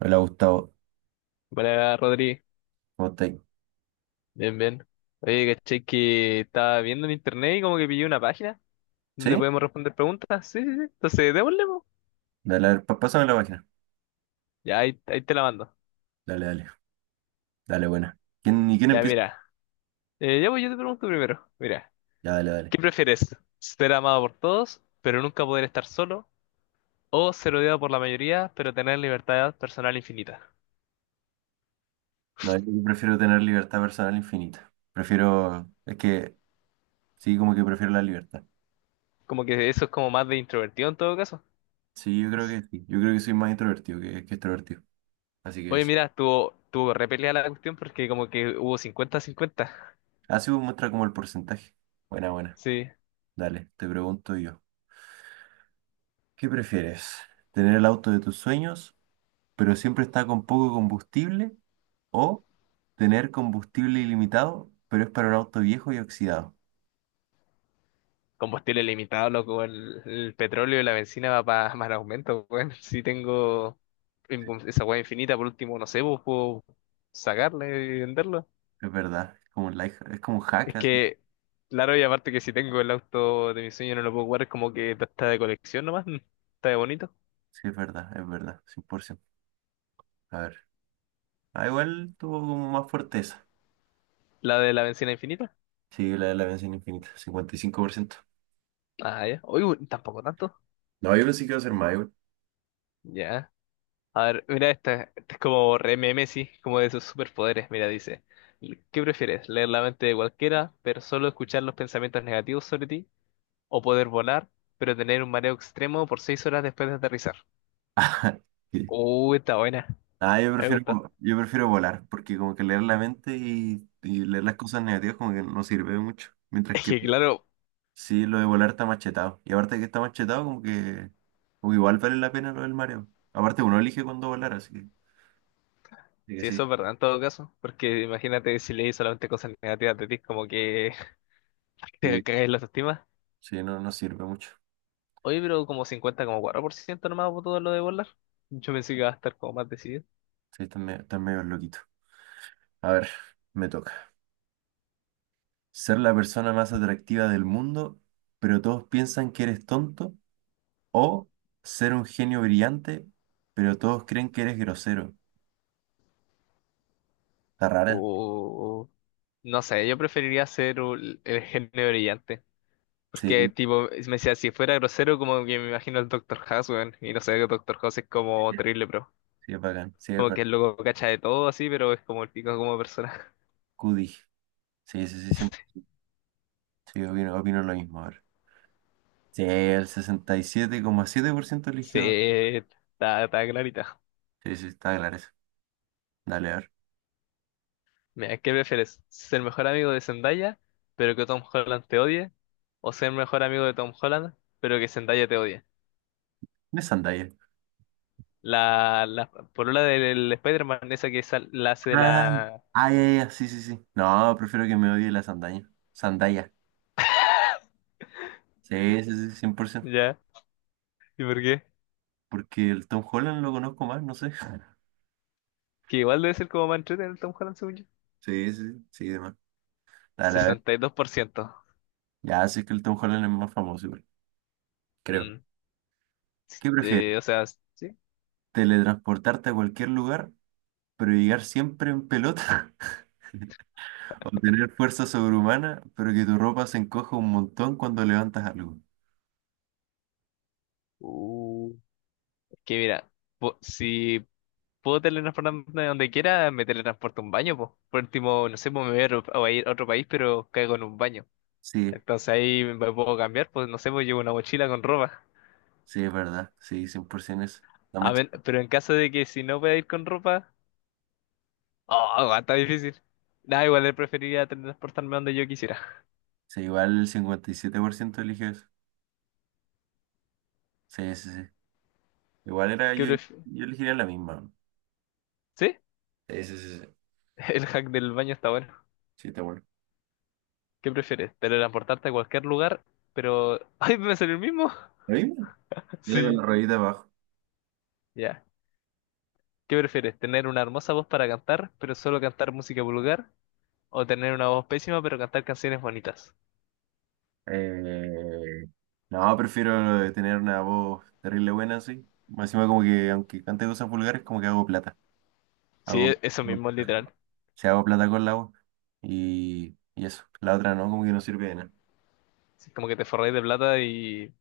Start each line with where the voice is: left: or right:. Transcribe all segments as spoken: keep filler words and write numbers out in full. right: Hola Gustavo,
left: Buena, Rodri.
right: ¿cómo estáis?
left: Bien, bien. Oye, caché que estaba viendo en internet y como que pillé una página donde
right: ¿Sí?
left: podemos responder preguntas. Sí, sí, sí. Entonces, démosle, po.
right: Dale, a ver, pa- pásame la página.
left: Ya, ahí, ahí te la mando.
right: Dale, dale, dale, buena. ¿Quién, ¿y quién
left: Ya,
right: empieza?
left: mira. Eh, ya, pues yo te pregunto primero. Mira,
right: Ya, dale, dale.
left: ¿qué prefieres? ¿Ser amado por todos, pero nunca poder estar solo? ¿O ser odiado por la mayoría, pero tener libertad personal infinita?
right: No, yo prefiero tener libertad personal infinita. Prefiero, es que, sí, como que prefiero la libertad.
left: Como que eso es como más de introvertido en todo caso.
right: Sí, yo creo que sí. Yo creo que soy más introvertido que, que extrovertido. Así que
left: Oye,
right: sí.
left: mira, tuvo, tuvo repelida la cuestión porque como que hubo cincuenta-cincuenta.
right: Así muestra como el porcentaje. Buena, buena.
left: Sí.
right: Dale, te pregunto yo. ¿Qué prefieres? ¿Tener el auto de tus sueños, pero siempre está con poco combustible? O tener combustible ilimitado, pero es para un auto viejo y oxidado.
left: Combustible limitado, loco, el, el petróleo y la benzina va para más aumento, weón. Si tengo in- esa weá infinita, por último, no sé, pues puedo sacarle y venderlo.
right: Es verdad, es como un life- es como un hack
left: Es
right: así.
left: que, claro, y aparte que si tengo el auto de mi sueño no lo puedo jugar, es como que está de colección nomás, mm, está de bonito.
right: Sí, es verdad, es verdad, cien por ciento. A ver. Ah, igual tuvo como más fortaleza.
left: La de la benzina infinita.
right: Sí, la de la bendición infinita, cincuenta y cinco por ciento.
left: Ah, ya. Uy, uy, tampoco tanto.
right: No, yo pensé que iba a ser más, igual.
left: Ya. A ver, mira esta, esta es como re meme, sí, como de sus superpoderes. Mira, dice, ¿qué prefieres? ¿Leer la mente de cualquiera, pero solo escuchar los pensamientos negativos sobre ti? ¿O poder volar, pero tener un mareo extremo por seis horas después de aterrizar?
right: Sí.
left: Uh, está buena,
right: Ah, yo
left: me
right: prefiero,
left: gusta.
right: vo- yo prefiero volar, porque como que leer la mente y, y leer las cosas negativas como que no sirve de mucho. Mientras
left: Es
right: que
left: que claro,
right: sí, lo de volar está machetado. Y aparte que está machetado, como que, como que igual vale la pena lo del mareo. Aparte, uno elige cuándo volar, así que, así que
left: si eso
right: sí,
left: es verdad en todo caso, porque imagínate si leí solamente cosas negativas de ti, como que te
right: sí,
left: caes en la autoestima.
right: sí, no, no sirve mucho.
left: Oye, pero como cincuenta como cuatro por ciento nomás votó lo de volar. Yo pensé que iba a estar como más decidido.
right: Sí, está medio, está medio loquito. A ver, me toca. Ser la persona más atractiva del mundo, pero todos piensan que eres tonto. O ser un genio brillante, pero todos creen que eres grosero. Está rara.
left: O, no sé, yo preferiría ser ul- el genio brillante. Porque,
right: Sí,
left: tipo, es- me decía, si fuera grosero, como que me imagino al doctor House, weón, y no sé, el doctor House es como terrible, pero
right: sí, es bacán. Sí, es
left: como que
right: verdad.
left: el loco cacha de todo así, pero es como el pico como persona.
right: Cudi. Sí, sí, sí, siempre. Sí, opino, opino lo mismo. A ver. Sí, el sesenta y siete siete coma siete por ciento
left: Sí,
right: eligió.
left: está, está clarita.
right: Sí, sí, está claro eso. Dale, a ver.
left: Mira, ¿qué prefieres? ¿Ser mejor amigo de Zendaya, pero que Tom Holland te odie? ¿O ser mejor amigo de Tom Holland, pero que Zendaya te odie?
right: ¿Qué es sandalia?
left: La, la polola del Spider-Man, esa que sal- la hace de
right: Ay,
left: la.
right: ay, ay, ay, sí, sí, sí. No, prefiero que me odie la sandaña. Sandalia. Sí, sí, sí, cien por ciento.
left: ¿Ya? ¿Y por qué?
right: Porque el Tom Holland lo conozco más, no sé.
left: Que igual debe ser como más entretenido el Tom Holland, según yo.
right: Sí, sí, sí, sí, demás. Dale, a ver.
left: sesenta y dos por ciento.
right: Ya, sí que el Tom Holland es más famoso, igual, creo.
left: Mm,
right: ¿Qué prefieres?
left: eh, o sea, sí.
right: ¿Teletransportarte a cualquier lugar, pero llegar siempre en pelota? ¿O tener fuerza sobrehumana, pero que tu ropa se encoja un montón cuando levantas algo?
left: Uh, que mira, po- si puedo teletransportarme donde quiera, me teletransporto a un baño, pues. Por último, no sé, pues me voy a, ro- a ir a otro país, pero caigo en un baño.
right: Sí.
left: Entonces ahí me puedo cambiar, pues no sé, pues llevo una mochila con ropa.
right: Sí, es verdad. Sí, cien por ciento eso. La
left: A
right: más
left: ver,
right: chica.
left: pero en caso de que si no pueda ir con ropa, oh, está difícil. Nada, igual le preferiría teletransportarme donde yo quisiera.
right: Sí, igual el cincuenta y siete por ciento eligió eso. Sí, sí, sí. Igual era
left: ¿Qué
right: yo,
left: pref-
right: yo elegiría la misma.
left: ¿Sí?
right: Sí, sí, sí, sí.
left: El hack del baño está bueno.
right: Sí, está bueno.
left: ¿Qué prefieres? ¿Teletransportarte a cualquier lugar? Pero. ¡Ay, me salió el mismo!
right: ¿La misma? Yo le con la
left: Sí.
right: ruedita abajo.
left: Ya. ¿Qué prefieres? ¿Tener una hermosa voz para cantar, pero solo cantar música vulgar? ¿O tener una voz pésima, pero cantar canciones bonitas?
right: Eh, no, prefiero tener una voz terrible buena, sí. Más encima como que, aunque cante cosas vulgares, como que hago plata.
left: Sí,
right: Hago,
left: e- eso
right: hago,
left: mismo, literal.
right: sí, hago plata con la voz. Y, y eso. La otra no, como que no sirve de nada.
left: Sí, como que te forráis de plata y...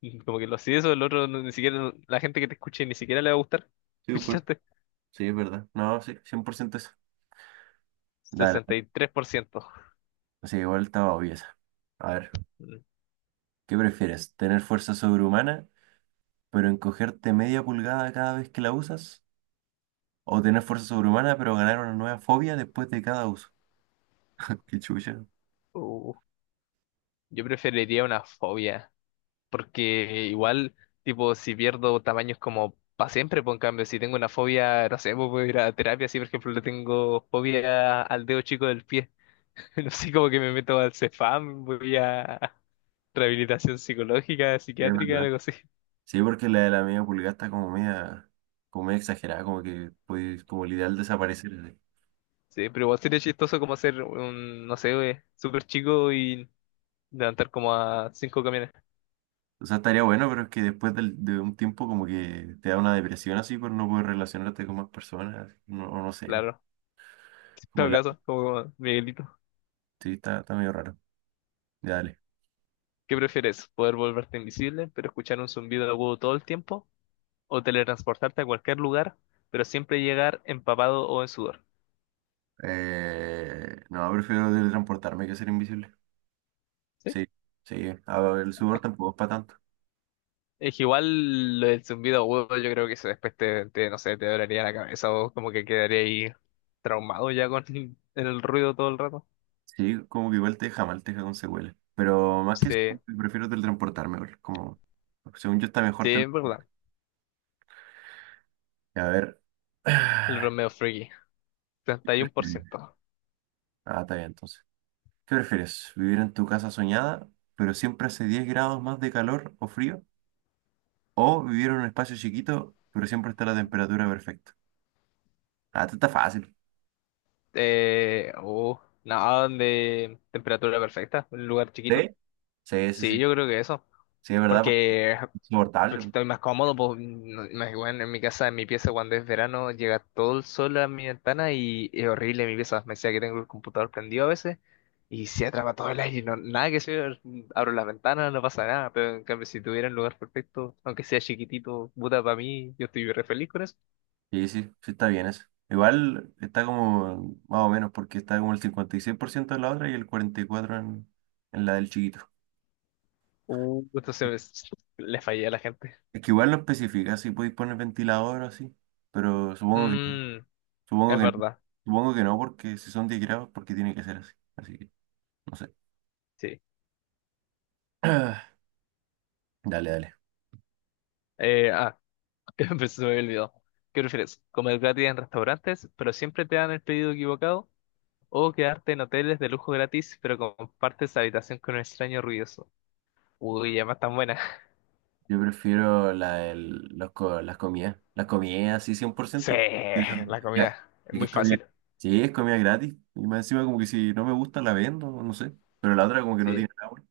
left: y como que lo si eso, el otro, no- ni siquiera. La gente que te escuche ni siquiera le va a gustar.
right: Sí, pues,
left: ¿Escuchaste?
right: sí, es verdad. No, sí, cien por ciento eso. Dale.
left: sesenta y tres por ciento.
right: Sí, igual estaba obvio esa. A ver,
left: Mm.
right: ¿qué prefieres? ¿Tener fuerza sobrehumana, pero encogerte media pulgada cada vez que la usas? ¿O tener fuerza sobrehumana, pero ganar una nueva fobia después de cada uso? Qué chucha.
left: Uh, yo preferiría una fobia. Porque igual, tipo, si pierdo tamaños como para siempre, pues en cambio, si tengo una fobia, no sé, pues puedo ir a terapia, si por ejemplo le tengo fobia al dedo chico del pie, no sé, como que me meto al Cefam, voy a rehabilitación psicológica,
right: Sí, es
left: psiquiátrica,
right: verdad.
left: algo así.
right: Sí, porque la de la media pulgada está como media, como media exagerada, como que puedes, como el ideal desaparecer. Así.
left: Sí, pero igual sería chistoso como hacer un, no sé, güey, súper chico y levantar como a cinco camiones,
right: O sea, estaría bueno, pero es que después del- de, un tiempo como que te da una depresión así por no poder relacionarte con más personas, así, no, o no sé.
left: claro. En
right: Como
left: todo
right: la.
left: caso, como Miguelito.
right: Sí, está, está medio raro. Ya, dale.
left: ¿Qué prefieres? ¿Poder volverte invisible, pero escuchar un zumbido agudo todo el tiempo? ¿O teletransportarte a cualquier lugar, pero siempre llegar empapado o en sudor?
right: Eh, no, prefiero teletransportarme que ser invisible.
left: ¿Sí?
right: Sí, sí. A ver, el sudor tampoco es para tanto.
left: Es que igual lo del zumbido agudo, yo creo que eso después te, te, no sé, te dolería la cabeza o como que quedaría ahí traumado ya con el ruido todo el rato.
right: Sí, como que igual te deja mal, te deja con secuelas. Pero más que eso,
left: Sí,
right: prefiero teletransportarme, igual, como, según yo está
left: sí,
right: mejor tele-
left: es verdad.
right: A ver.
left: El Romeo Freaky, treinta y uno por ciento.
right: Ah, está bien, entonces. ¿Qué prefieres? ¿Vivir en tu casa soñada, pero siempre hace diez grados más de calor o frío? ¿O vivir en un espacio chiquito, pero siempre está la temperatura perfecta? Ah, esto está fácil.
left: Eh, uh, Nada de temperatura perfecta, un lugar chiquito.
right: ¿Sí? Sí, sí,
left: Sí,
right: sí.
left: yo creo que eso.
right: Sí, es verdad, pues,
left: Porque, porque
right: insoportable.
left: estoy más cómodo, pues, no- más bueno, en mi casa, en mi pieza, cuando es verano, llega todo el sol a mi ventana y es horrible mi pieza. Me decía que tengo el computador prendido a veces y se atrapa todo el aire, no, nada que ver, abro las ventanas, no pasa nada, pero en cambio si tuviera un lugar perfecto, aunque sea chiquitito, puta, para mí, yo estoy re feliz con eso.
right: Sí, sí, sí está bien eso. Igual está como más o menos porque está como el cincuenta y seis por ciento en la otra y el cuarenta y cuatro por ciento en, en la del chiquito.
left: Uh, entonces me- le fallé a la gente.
right: Es que igual no especifica si podéis poner ventilador o así, pero supongo que,
left: Mm,
right: supongo
left: es
right: que no,
left: verdad,
right: supongo que no porque si son diez grados porque tiene que ser así. Así que no sé.
left: sí.
right: Dale, dale.
left: Eh, ah, Pues se me olvidó. ¿Qué prefieres? ¿Comer gratis en restaurantes, pero siempre te dan el pedido equivocado? ¿O quedarte en hoteles de lujo gratis, pero compartes habitación con un extraño ruidoso? Uy, además tan buena.
right: Yo prefiero la, del- los co- las comidas. Las comidas, sí,
left: Sí,
right: cien por ciento. Sí,
left: la
right: ya.
left: comida. Es
right: Es que
left: muy
right: es comida.
left: fácil.
right: Sí, es comida gratis. Y más encima, como que si no me gusta, la vendo, no sé. Pero la otra, como que no
left: Sí.
right: tiene nada bueno.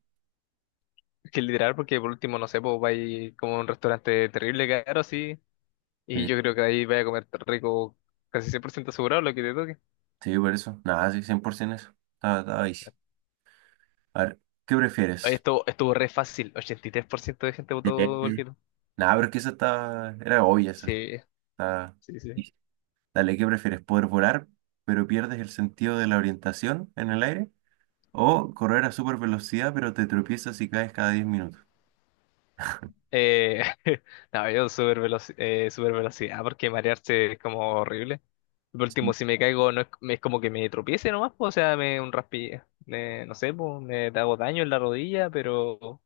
left: Es que literal, porque por último, no sé, pues vais como a un restaurante terrible caro, sí. Y
right: Sí,
left: yo creo que ahí vais a comer rico casi cien por ciento asegurado lo que te toque.
right: sí, por eso. Nada, sí, cien por ciento eso. Estaba, estaba easy. A ver, ¿qué
left: Oye,
right: prefieres?
left: Estuvo, estuvo re fácil. Ochenta y tres por ciento de gente
right: Eh,
left: votó igual que tú.
right: Nada, pero es que esa está. Era obvia esa.
left: Sí,
right: Está
left: sí, sí.
right: easy. Dale, ¿qué prefieres? ¿Poder volar, pero pierdes el sentido de la orientación en el aire? ¿O correr a super velocidad, pero te tropiezas y caes cada diez minutos?
left: Eh, no, yo super velocidad porque marearse es como horrible. Por último,
right: Sí.
left: si me caigo, no es, me- es como que me tropiece nomás, po, o sea, me un raspi, me- no sé, po, me hago daño en la rodilla, pero,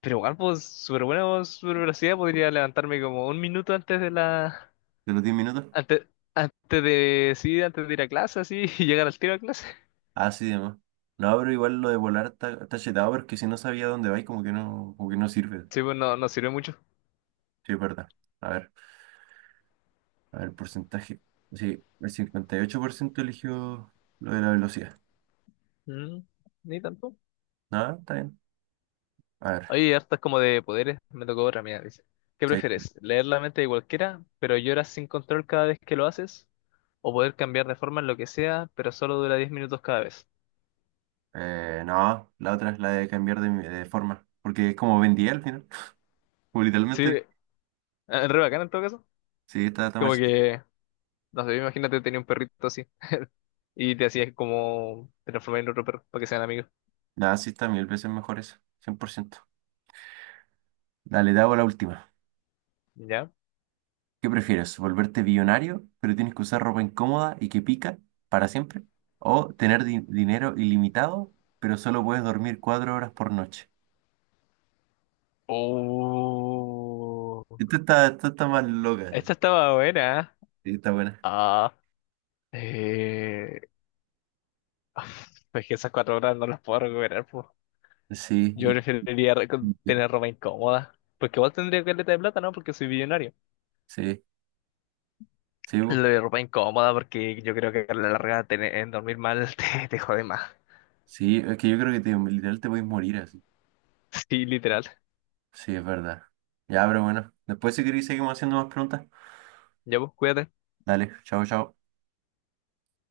left: pero igual, pues, súper bueno, super velocidad, podría levantarme como un minuto antes de la,
right: ¿De los diez minutos?
left: antes, antes de, sí, antes de ir a clase, así, y llegar al tiro a clase.
right: Ah, sí, demás. No, pero igual lo de volar está, está chetado porque si no sabía dónde vais, como que no, como que no sirve.
left: Sí, pues, no, no sirve mucho.
right: Sí, es verdad. A ver, a ver, porcentaje. Sí, el cincuenta y ocho por ciento eligió lo de la velocidad.
left: Mm, Ni tanto.
right: No, está bien. A ver,
left: Oye, hartas como de poderes, me tocó otra, mira, dice. ¿Qué
right: sí.
left: prefieres? ¿Leer la mente de cualquiera, pero lloras sin control cada vez que lo haces? ¿O poder cambiar de forma en lo que sea, pero solo dura diez minutos cada vez?
right: Eh, no, la otra es la de cambiar de, de forma. Porque es como vendía al final. Como
left: Sí,
right: literalmente.
left: eh, re bacán en todo caso.
right: Sí, está, está
left: Como
right: más chetado.
left: que, no sé, imagínate tenía un perrito así y te hacías como transformar en otro perro para que sean amigos.
right: Nada, sí está mil veces mejor eso. Cien por ciento. Dale, te hago la última.
left: ¿Ya?
right: ¿Qué prefieres? ¿Volverte billonario, pero tienes que usar ropa incómoda y que pica para siempre? ¿O tener di- dinero ilimitado, pero solo puedes dormir cuatro horas por noche?
left: Oh,
right: Esto está, esto está más loca. eh.
left: esta estaba buena, ¿eh?
right: Sí, está buena.
left: Ah, eh, es que esas cuatro horas no las puedo recuperar.
right: Sí,
left: Yo
right: y-
left: preferiría re-
right: y-
left: tener ropa incómoda. Porque igual tendría caleta de plata, ¿no? Porque soy billonario.
right: sí, sí,
left: Lo
right: bu,
left: de ropa incómoda, porque yo creo que a la larga tener, dormir mal te, te jode más.
right: sí, es que yo creo que te, literal te puedes morir así.
left: Sí, literal.
right: Sí, es verdad. Ya, pero bueno, después si queréis seguimos haciendo más preguntas.
left: Ya, pues, cuídate.
right: Dale, chao, chao.